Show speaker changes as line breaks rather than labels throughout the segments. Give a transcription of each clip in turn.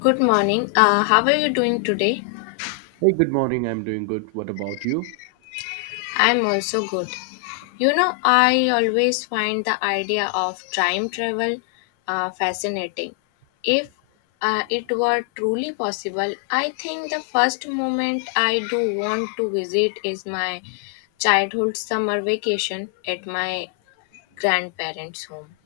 Good morning. How are you doing today?
Hey, good morning. I'm doing good. What about you?
I'm also good. You know, I always find the idea of time travel fascinating. If it were truly possible, I think the first moment I do want to visit is my childhood summer vacation at my grandparents' home.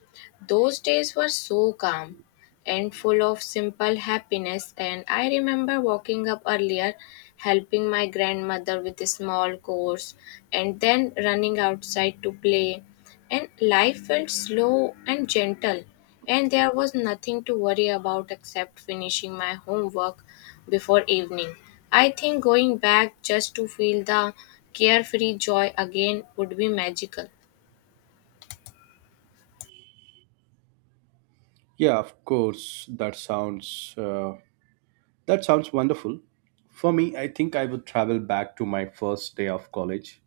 Those days were so calm and full of simple happiness, and I remember waking up earlier, helping my grandmother with a small chores, and then running outside to play. And life felt slow and gentle, and there was nothing to worry about except finishing my homework before evening. I think going back just to feel the carefree joy again would be magical.
Yeah, of course. That sounds wonderful. For me, I think I would travel back to my first day of college.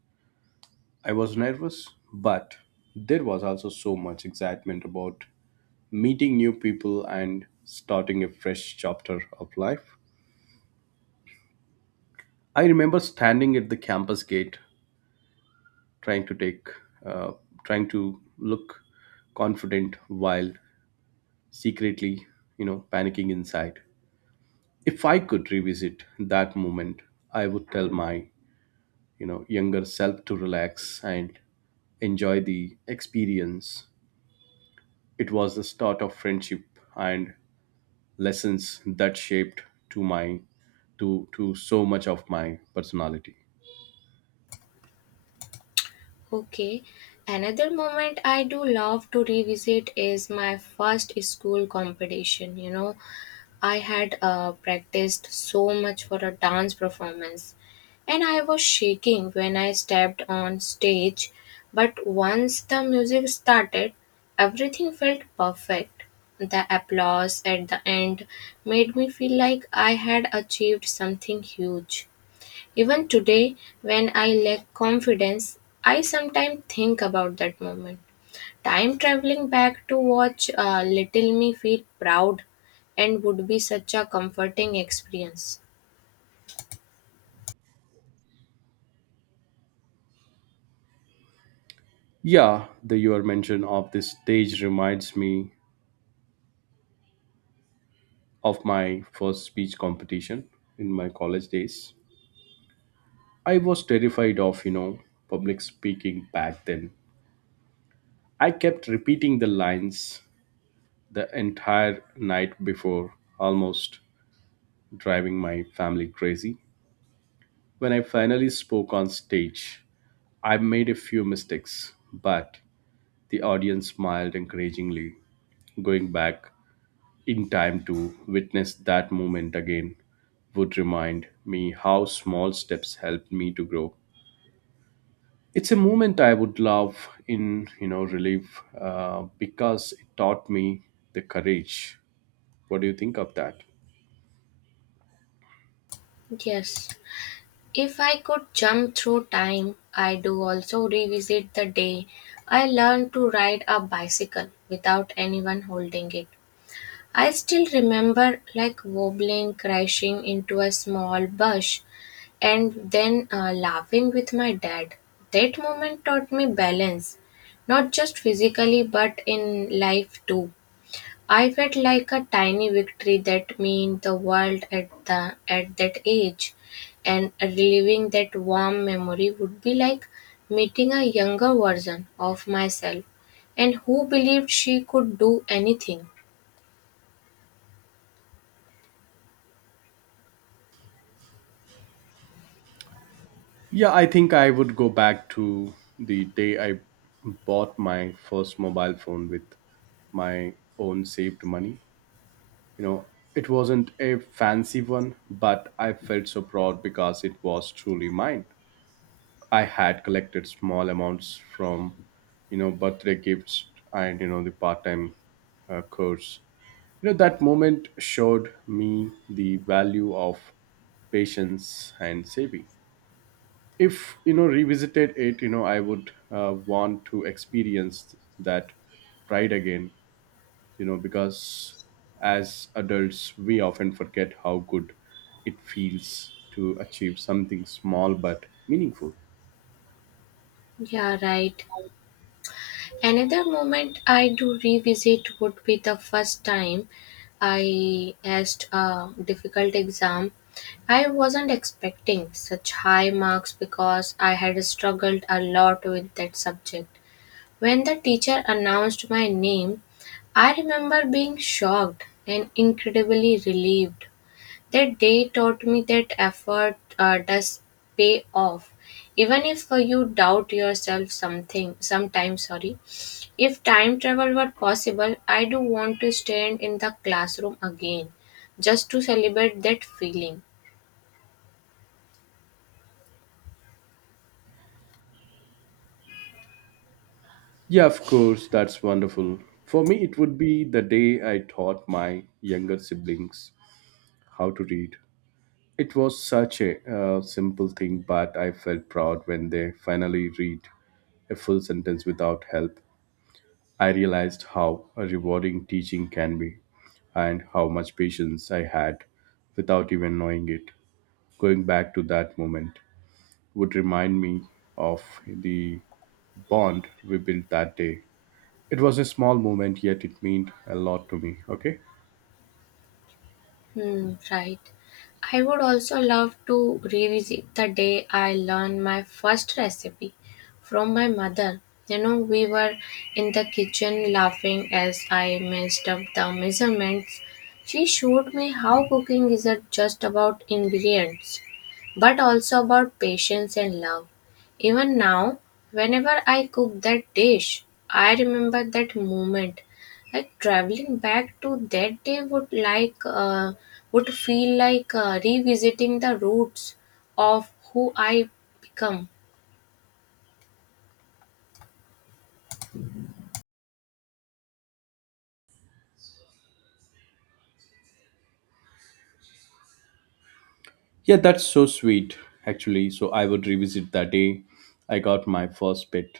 I was nervous, but there was also so much excitement about meeting new people and starting a fresh chapter of life. I remember standing at the campus gate, trying to take, uh, trying to look confident while secretly, panicking inside. If I could revisit that moment, I would tell my younger self to relax and enjoy the experience. It was the start of friendship and lessons that shaped to my to so much of my personality.
Okay, another moment I do love to revisit is my first school competition. You know, I had practiced so much for a dance performance, and I was shaking when I stepped on stage. But once the music started, everything felt perfect. The applause at the end made me feel like I had achieved something huge. Even today, when I lack confidence, I sometimes think about that moment. Time traveling back to watch Little Me feel proud and would be such a comforting experience.
Yeah, the your mention of this stage reminds me of my first speech competition in my college days. I was terrified of, public speaking back then. I kept repeating the lines the entire night before, almost driving my family crazy. When I finally spoke on stage, I made a few mistakes, but the audience smiled encouragingly. Going back in time to witness that moment again would remind me how small steps helped me to grow. It's a moment I would love in, relief because it taught me the courage. What do you think of that?
Yes. If I could jump through time, I do also revisit the day I learned to ride a bicycle without anyone holding it. I still remember like wobbling, crashing into a small bush, and then laughing with my dad. That moment taught me balance, not just physically but in life too. I felt like a tiny victory that meant the world at the at that age, and reliving that warm memory would be like meeting a younger version of myself, and who believed she could do anything.
Yeah, I think I would go back to the day I bought my first mobile phone with my own saved money. You know, it wasn't a fancy one, but I felt so proud because it was truly mine. I had collected small amounts from, birthday gifts and, the part time course. You know, that moment showed me the value of patience and saving. If revisited it, I would want to experience that pride again, because as adults we often forget how good it feels to achieve something small but meaningful.
Yeah, right. Another moment I do revisit would be the first time I asked a difficult exam. I wasn't expecting such high marks because I had struggled a lot with that subject. When the teacher announced my name, I remember being shocked and incredibly relieved. That day taught me that effort does pay off, even if you doubt yourself something sometimes. Sorry. If time travel were possible, I do want to stand in the classroom again just to celebrate that feeling.
Yeah, of course, that's wonderful. For me, it would be the day I taught my younger siblings how to read. It was such a simple thing, but I felt proud when they finally read a full sentence without help. I realized how rewarding teaching can be and how much patience I had without even knowing it. Going back to that moment would remind me of the bond we built that day. It was a small moment, yet it meant a lot to me. Okay.
Hmm, right. I would also love to revisit the day I learned my first recipe from my mother. You know, we were in the kitchen laughing as I messed up the measurements. She showed me how cooking isn't just about ingredients, but also about patience and love. Even now, whenever I cook that dish, I remember that moment like traveling back to that day would would feel like revisiting the roots of who I become.
Yeah, that's so sweet, actually. So I would revisit that day I got my first pet.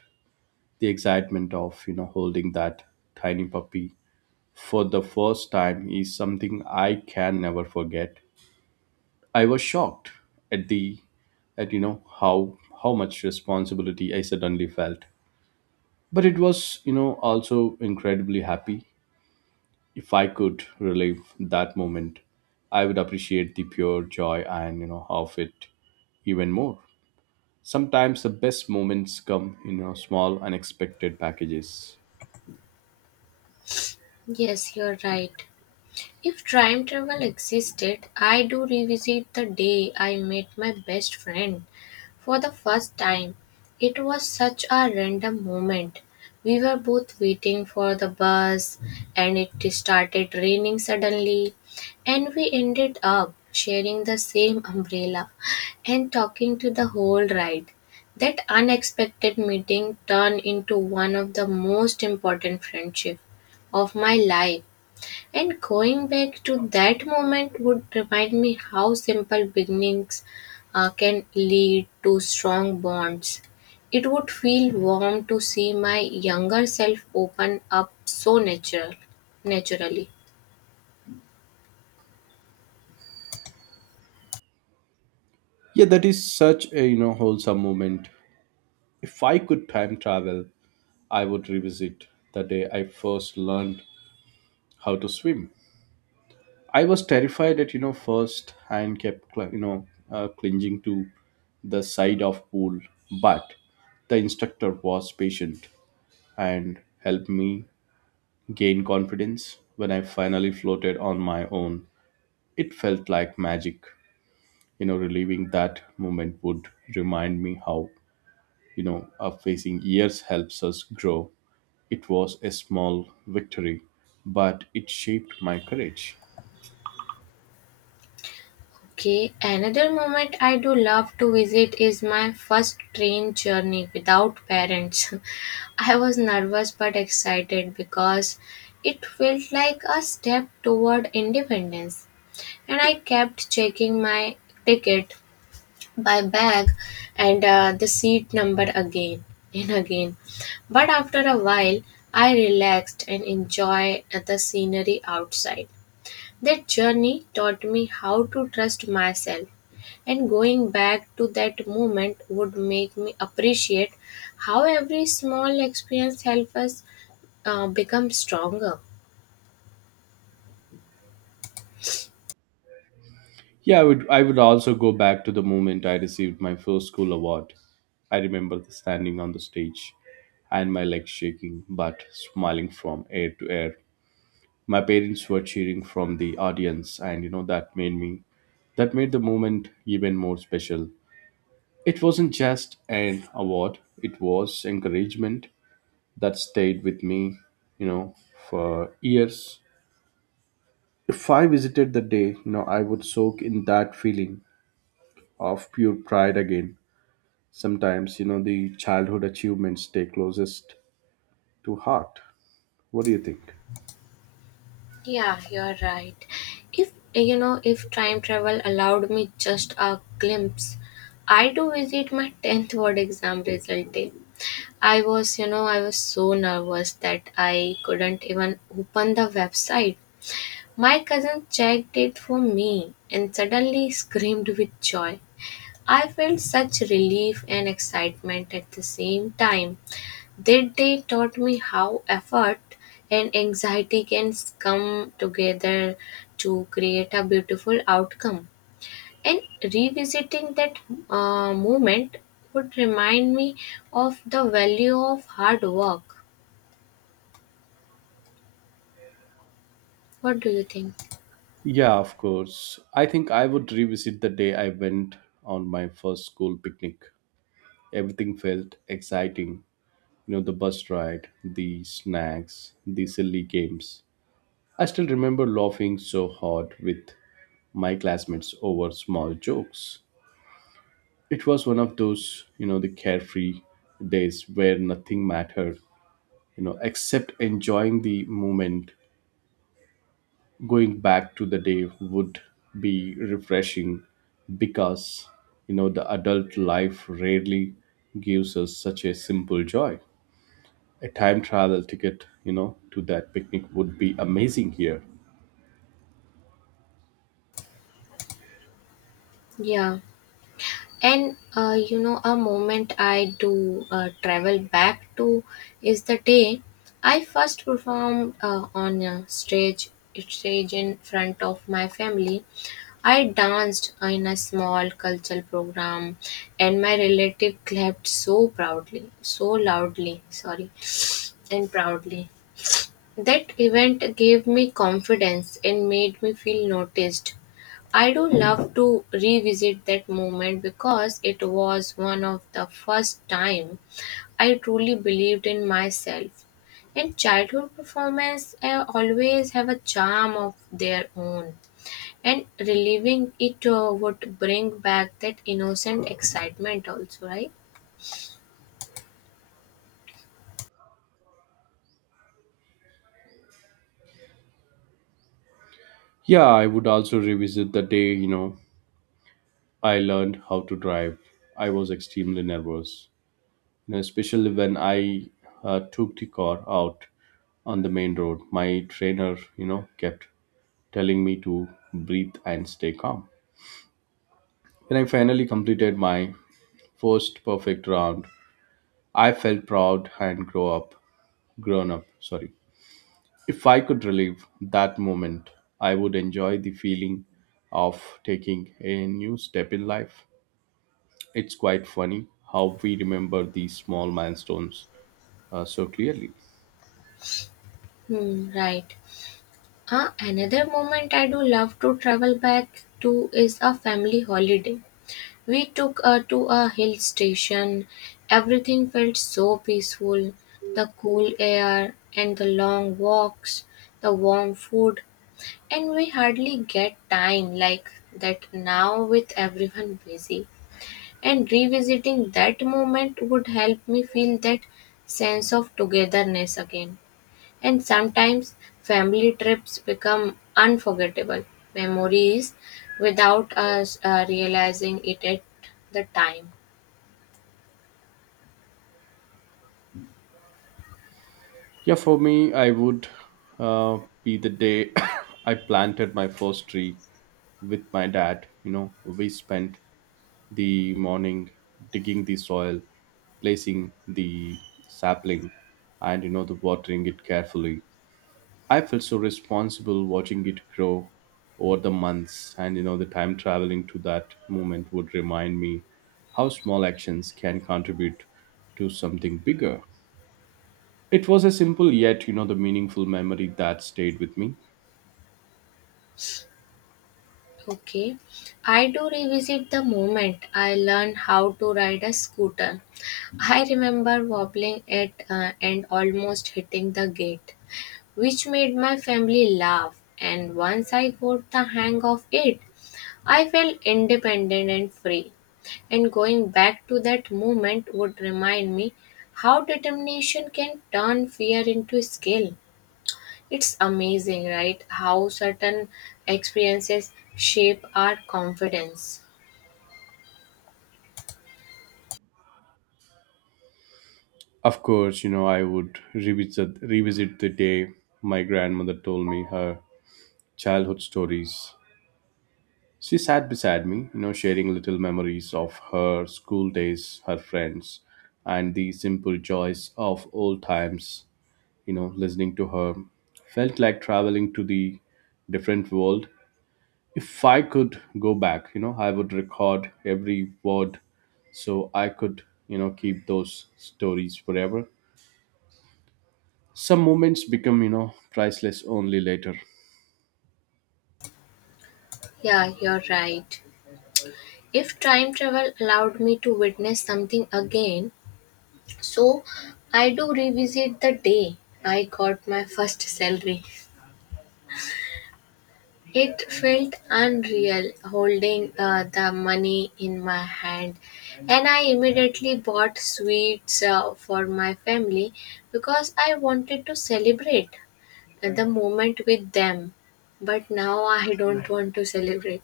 The excitement of, holding that tiny puppy for the first time is something I can never forget. I was shocked at the at how much responsibility I suddenly felt. But it was, also incredibly happy. If I could relive that moment, I would appreciate the pure joy and of it even more. Sometimes the best moments come in, small unexpected packages.
Yes, you're right. If time travel existed, I do revisit the day I met my best friend. For the first time, it was such a random moment. We were both waiting for the bus, and it started raining suddenly, and we ended up sharing the same umbrella and talking to the whole ride. That unexpected meeting turned into one of the most important friendships of my life. And going back to that moment would remind me how simple beginnings can lead to strong bonds. It would feel warm to see my younger self open up so naturally.
Yeah, that is such a wholesome moment. If I could time travel, I would revisit the day I first learned how to swim. I was terrified at, first, and kept clinging to the side of pool, but the instructor was patient and helped me gain confidence. When I finally floated on my own, it felt like magic. You know, relieving that moment would remind me how facing years helps us grow. It was a small victory, but it shaped my courage.
Okay, another moment I do love to visit is my first train journey without parents. I was nervous but excited because it felt like a step toward independence. And I kept checking my ticket, my bag, and the seat number again and again. But after a while, I relaxed and enjoyed the scenery outside. That journey taught me how to trust myself, and going back to that moment would make me appreciate how every small experience helps us become stronger.
Yeah, I would also go back to the moment I received my first school award. I remember standing on the stage and my legs shaking but smiling from ear to ear. My parents were cheering from the audience, and that made me, that made the moment even more special. It wasn't just an award, it was encouragement that stayed with me, you know, for years. If I visited the day, I would soak in that feeling of pure pride again. Sometimes, the childhood achievements stay closest to heart. What do you think?
Yeah, you're right. If you know, if time travel allowed me just a glimpse, I do visit my 10th word exam result day. I was so nervous that I couldn't even open the website. My cousin checked it for me and suddenly screamed with joy. I felt such relief and excitement at the same time. That day taught me how effort and anxiety can come together to create a beautiful outcome. And revisiting that moment would remind me of the value of hard work. What do you think?
Yeah, of course. I think I would revisit the day I went on my first school picnic. Everything felt exciting. You know, the bus ride, the snacks, the silly games. I still remember laughing so hard with my classmates over small jokes. It was one of those, the carefree days where nothing mattered, except enjoying the moment. Going back to the day would be refreshing because, the adult life rarely gives us such a simple joy. A time travel ticket, to that picnic would be amazing here.
Yeah. And you know, a moment I do travel back to is the day I first performed on a stage in front of my family. I danced in a small cultural program and my relative clapped so loudly, sorry, and proudly. That event gave me confidence and made me feel noticed. I do love to revisit that moment because it was one of the first time I truly believed in myself. And childhood performance always have a charm of their own. And reliving it would bring back that innocent excitement also, right?
Yeah, I would also revisit the day, I learned how to drive. I was extremely nervous, especially when I took the car out on the main road. My trainer, kept telling me to breathe and stay calm. When I finally completed my first perfect round, I felt proud and grown up, sorry. If I could relive that moment, I would enjoy the feeling of taking a new step in life. It's quite funny how we remember these small milestones so clearly.
Hmm, right. Another moment I do love to travel back to is a family holiday. We took to a hill station. Everything felt so peaceful. The cool air and the long walks, the warm food, and we hardly get time like that now with everyone busy. And revisiting that moment would help me feel that sense of togetherness again. And sometimes family trips become unforgettable memories without us realizing it at the time.
Yeah, for me, I would be the day I planted my first tree with my dad. You know, we spent the morning digging the soil, placing the sapling, and the watering it carefully. I felt so responsible watching it grow over the months, and the time traveling to that moment would remind me how small actions can contribute to something bigger. It was a simple yet, the meaningful memory that stayed with me.
Okay, I do revisit the moment I learned how to ride a scooter. I remember wobbling it and almost hitting the gate, which made my family laugh. And once I got the hang of it, I felt independent and free. And going back to that moment would remind me how determination can turn fear into skill. It's amazing, right? How certain experiences shape our confidence.
Of course, I would revisit the day my grandmother told me her childhood stories. She sat beside me, sharing little memories of her school days, her friends, and the simple joys of old times. You know, listening to her felt like traveling to the different world. If I could go back, I would record every word so I could, keep those stories forever. Some moments become, priceless only later.
Yeah, you're right. If time travel allowed me to witness something again, So I do revisit the day I got my first salary. It felt unreal holding the money in my hand, and I immediately bought sweets for my family because I wanted to celebrate the moment with them. But now I don't want to celebrate.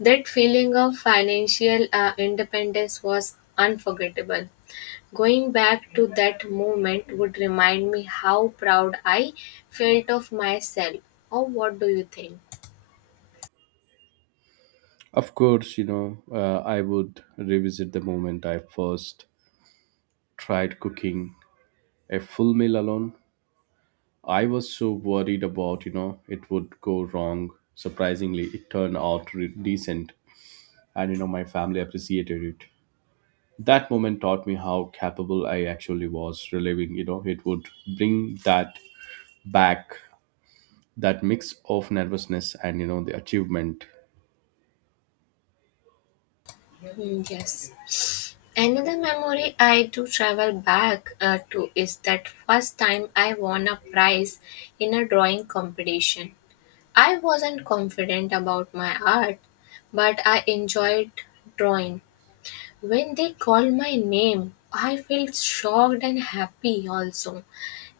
That feeling of financial independence was unforgettable. Going back to that moment would remind me how proud I felt of myself. Or what do you think?
Of course, I would revisit the moment I first tried cooking a full meal alone. I was so worried about, it would go wrong. Surprisingly, it turned out decent, and my family appreciated it. That moment taught me how capable I actually was. Reliving, it would bring that back, that mix of nervousness and, the achievement.
Hmm, yes. Another memory I do travel back to is that first time I won a prize in a drawing competition. I wasn't confident about my art, but I enjoyed drawing. When they called my name, I felt shocked and happy also.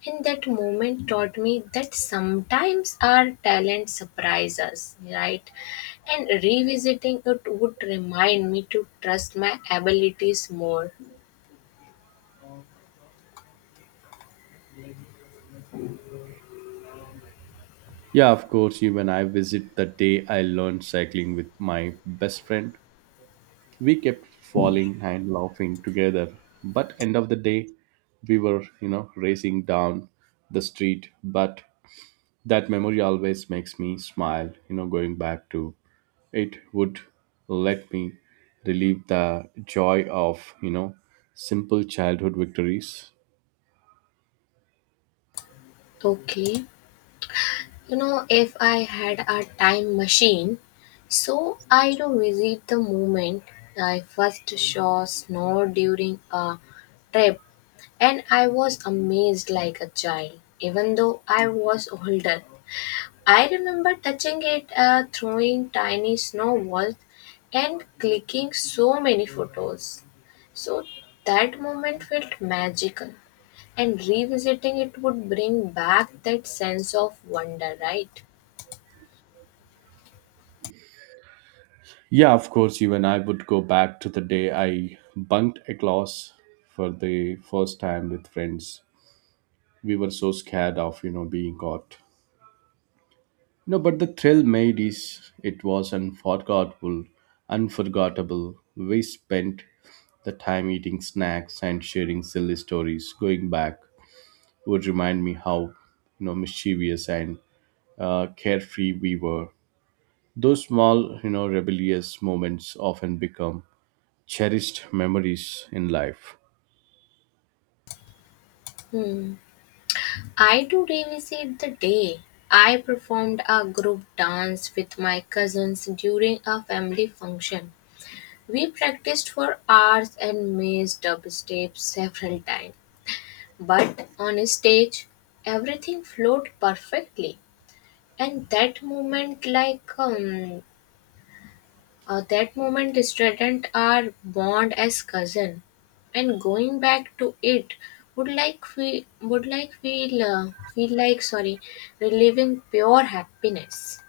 And that moment taught me that sometimes our talent surprises us, right? And revisiting it would remind me to trust my abilities more.
Yeah, of course, even I visit the day I learned cycling with my best friend. We kept falling and laughing together, but end of the day we were, racing down the street. But that memory always makes me smile. You know, going back to it would let me relieve the joy of, simple childhood victories.
Okay, you know, if I had a time machine, I do visit the moment I first saw snow during a trip. And I was amazed like a child, even though I was older. I remember touching it, throwing tiny snowballs, and clicking so many photos. So that moment felt magical, and revisiting it would bring back that sense of wonder, right?
Yeah, of course, even I would go back to the day I bunked a class for the first time with friends. We were so scared of, being caught. No, but the thrill made is it was unforgettable. We spent the time eating snacks and sharing silly stories. Going back would remind me how, mischievous and carefree we were. Those small, rebellious moments often become cherished memories in life.
Hmm. I do revisit the day. I performed a group dance with my cousins during a family function. We practiced for hours and missed dubstep several times, but on a stage, everything flowed perfectly. And that moment, that moment, strengthened our bond as cousin. And going back to it would feel like reliving pure happiness.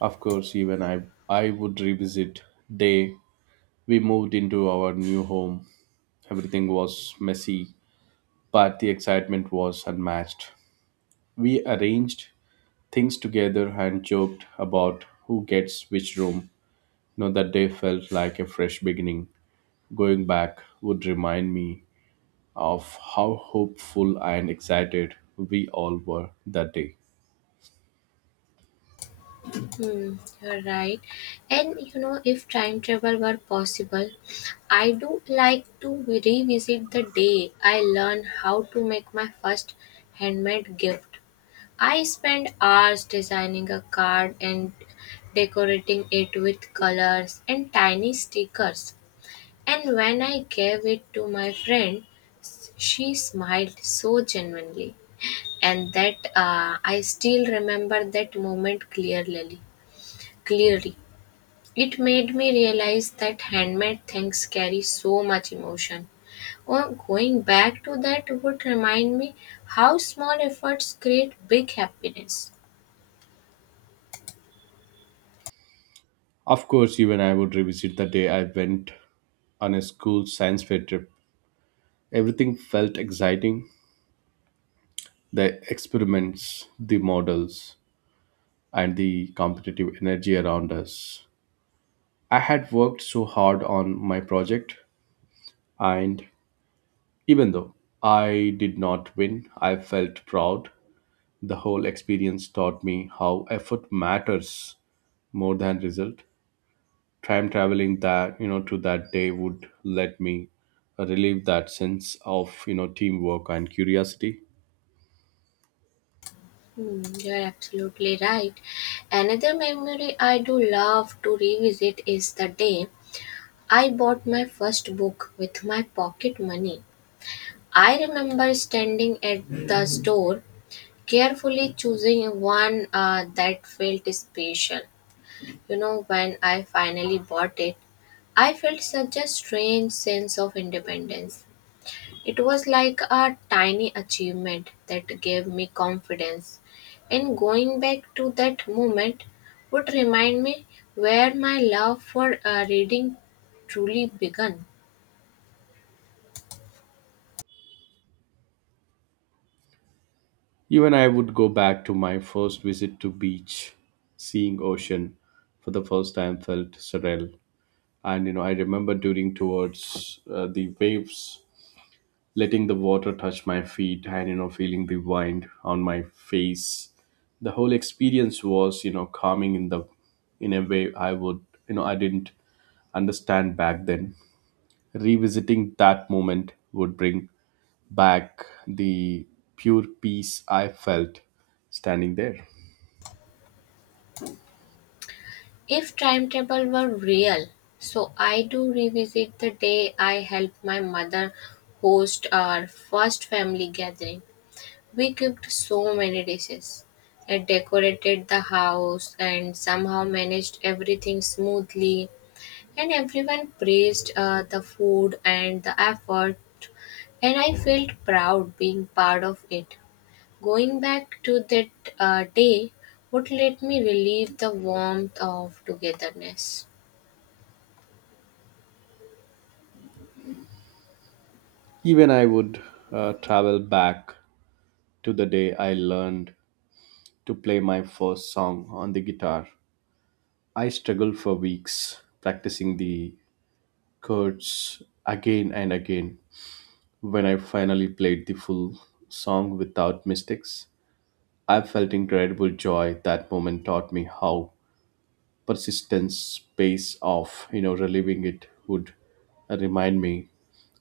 Of course, even I would revisit day we moved into our new home. Everything was messy, but the excitement was unmatched. We arranged things together and joked about who gets which room. You know, that day felt like a fresh beginning. Going back would remind me of how hopeful and excited we all were that day.
Hmm, you're right. And you know, if time travel were possible, I do like to revisit the day I learned how to make my first handmade gift. I spent hours designing a card and decorating it with colors and tiny stickers. And when I gave it to my friend, she smiled so genuinely. And that I still remember that moment clearly. It made me realize that handmade things carry so much emotion. Or going back to that would remind me how small efforts create big happiness.
Of course, even I would revisit the day I went on a school science fair trip. Everything felt exciting: the experiments, the models, and the competitive energy around us. I had worked so hard on my project, and even though I did not win, I felt proud. The whole experience taught me how effort matters more than result. Time traveling that, to that day, would let me relieve that sense of, teamwork and curiosity.
Hmm, you're absolutely right. Another memory I do love to revisit is the day I bought my first book with my pocket money. I remember standing at the store, carefully choosing one that felt special. You know, when I finally bought it, I felt such a strange sense of independence. It was like a tiny achievement that gave me confidence. And going back to that moment would remind me where my love for reading truly began.
Even I would go back to my first visit to beach. Seeing ocean for the first time felt surreal, and I remember during towards the waves, letting the water touch my feet, and feeling the wind on my face. The whole experience was, calming, in the, in a way I would, I didn't understand back then. Revisiting that moment would bring back the pure peace I felt standing there.
If timetable were real, I do revisit the day I helped my mother host our first family gathering. We cooked so many dishes. I decorated the house and somehow managed everything smoothly. And everyone praised the food and the effort. And I felt proud being part of it. Going back to that day would let me relieve the warmth of togetherness.
Even I would travel back to the day I learned to play my first song on the guitar. I struggled for weeks practicing the chords again and again. When I finally played the full song without mistakes, I felt incredible joy. That moment taught me how persistence pays off. You know, reliving it would remind me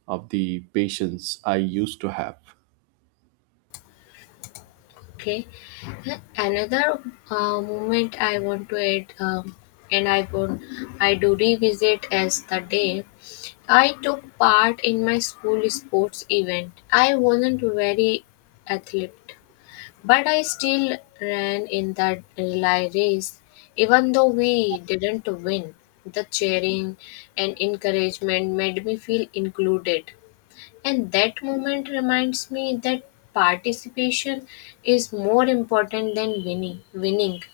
of the patience I used to have.
Okay. Another moment I want to add. Um, and I want I do revisit as the day I took part in my school sports event. I wasn't very athlete, but I still ran in that relay race. Even though we didn't win, the cheering and encouragement made me feel included. And that moment reminds me that participation is more important than winning.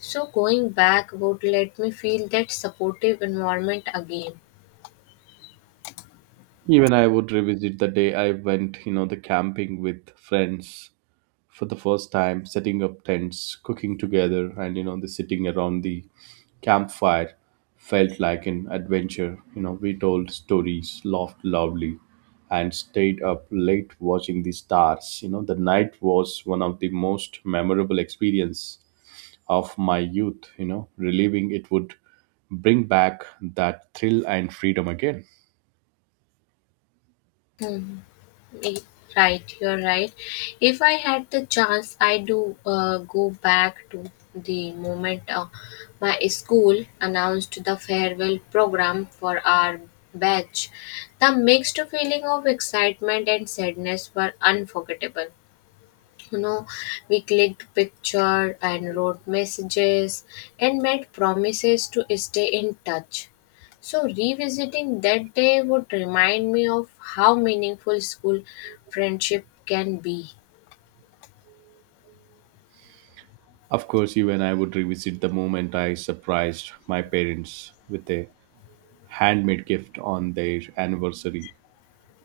So going back would let me feel that supportive environment again.
Even I would revisit the day I went, the camping with friends for the first time. Setting up tents, cooking together, and the sitting around the campfire felt like an adventure. You know, we told stories, laughed loudly, and stayed up late watching the stars. You know, the night was one of the most memorable experience of my youth. You know, reliving it would bring back that thrill and freedom again.
Hmm. Y- Right, you're right. If I had the chance, I do go back to the moment my school announced the farewell program for our batch. The mixed feeling of excitement and sadness were unforgettable. You know, we clicked picture and wrote messages and made promises to stay in touch. So revisiting that day would remind me of how meaningful school friendship can be.
Of course, even I would revisit the moment I surprised my parents with a handmade gift on their anniversary.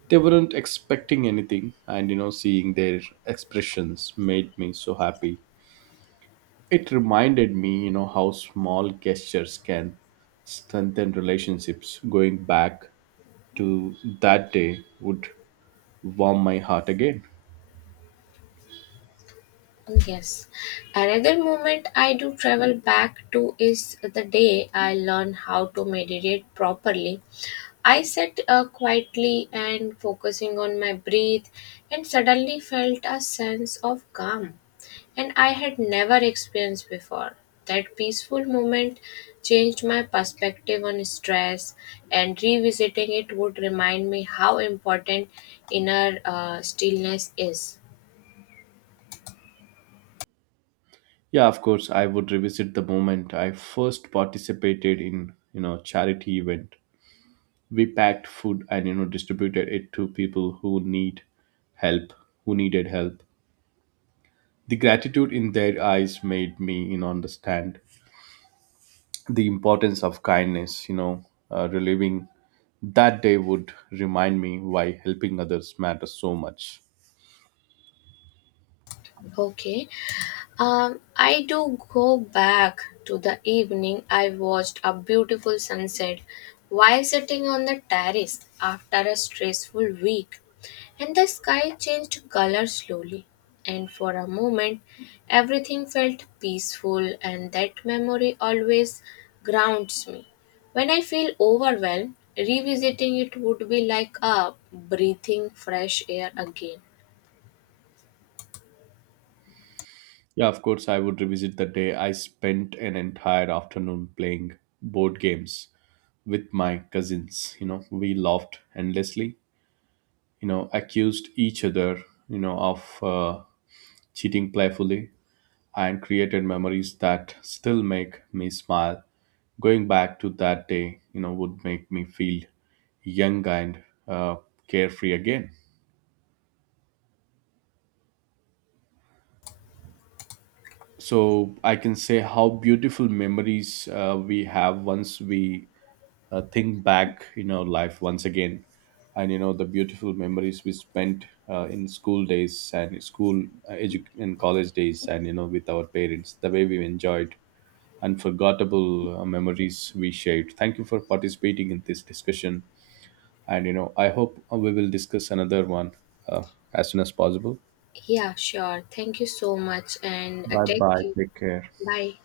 They weren't expecting anything, and seeing their expressions made me so happy. It reminded me, how small gestures can strengthen relationships. Going back to that day would warm my heart again.
Yes, another moment I do travel back to is the day I learned how to meditate properly. I sat quietly and focusing on my breath and suddenly felt a sense of calm. And I had never experienced before. That peaceful moment changed my perspective on stress, and revisiting it would remind me how important inner stillness is.
Yeah, of course, I would revisit the moment I first participated in, charity event. We packed food and distributed it to people who help, who needed help. The gratitude in their eyes made me, understand the importance of kindness. You know, reliving that day would remind me why helping others matters so much.
Okay. I do go back to the evening I watched a beautiful sunset while sitting on the terrace after a stressful week, and the sky changed color slowly. And for a moment, everything felt peaceful, and that memory always grounds me. When I feel overwhelmed, revisiting it would be like a breathing fresh air again.
Yeah, of course, I would revisit the day I spent an entire afternoon playing board games with my cousins. You know, we laughed endlessly. You know, accused each other, of cheating playfully, and created memories that still make me smile. Going back to that day, would make me feel young and uh, carefree again. So I can say how beautiful memories we have once we think back in our life once again. And the beautiful memories we spent in school days and school and college days, and, with our parents, the way we enjoyed unforgettable memories we shared. Thank you for participating in this discussion. And, I hope we will discuss another one uh, as soon as possible.
Yeah, sure. Thank you so much, and
Bye
take
bye.
care.
Take care.
Bye.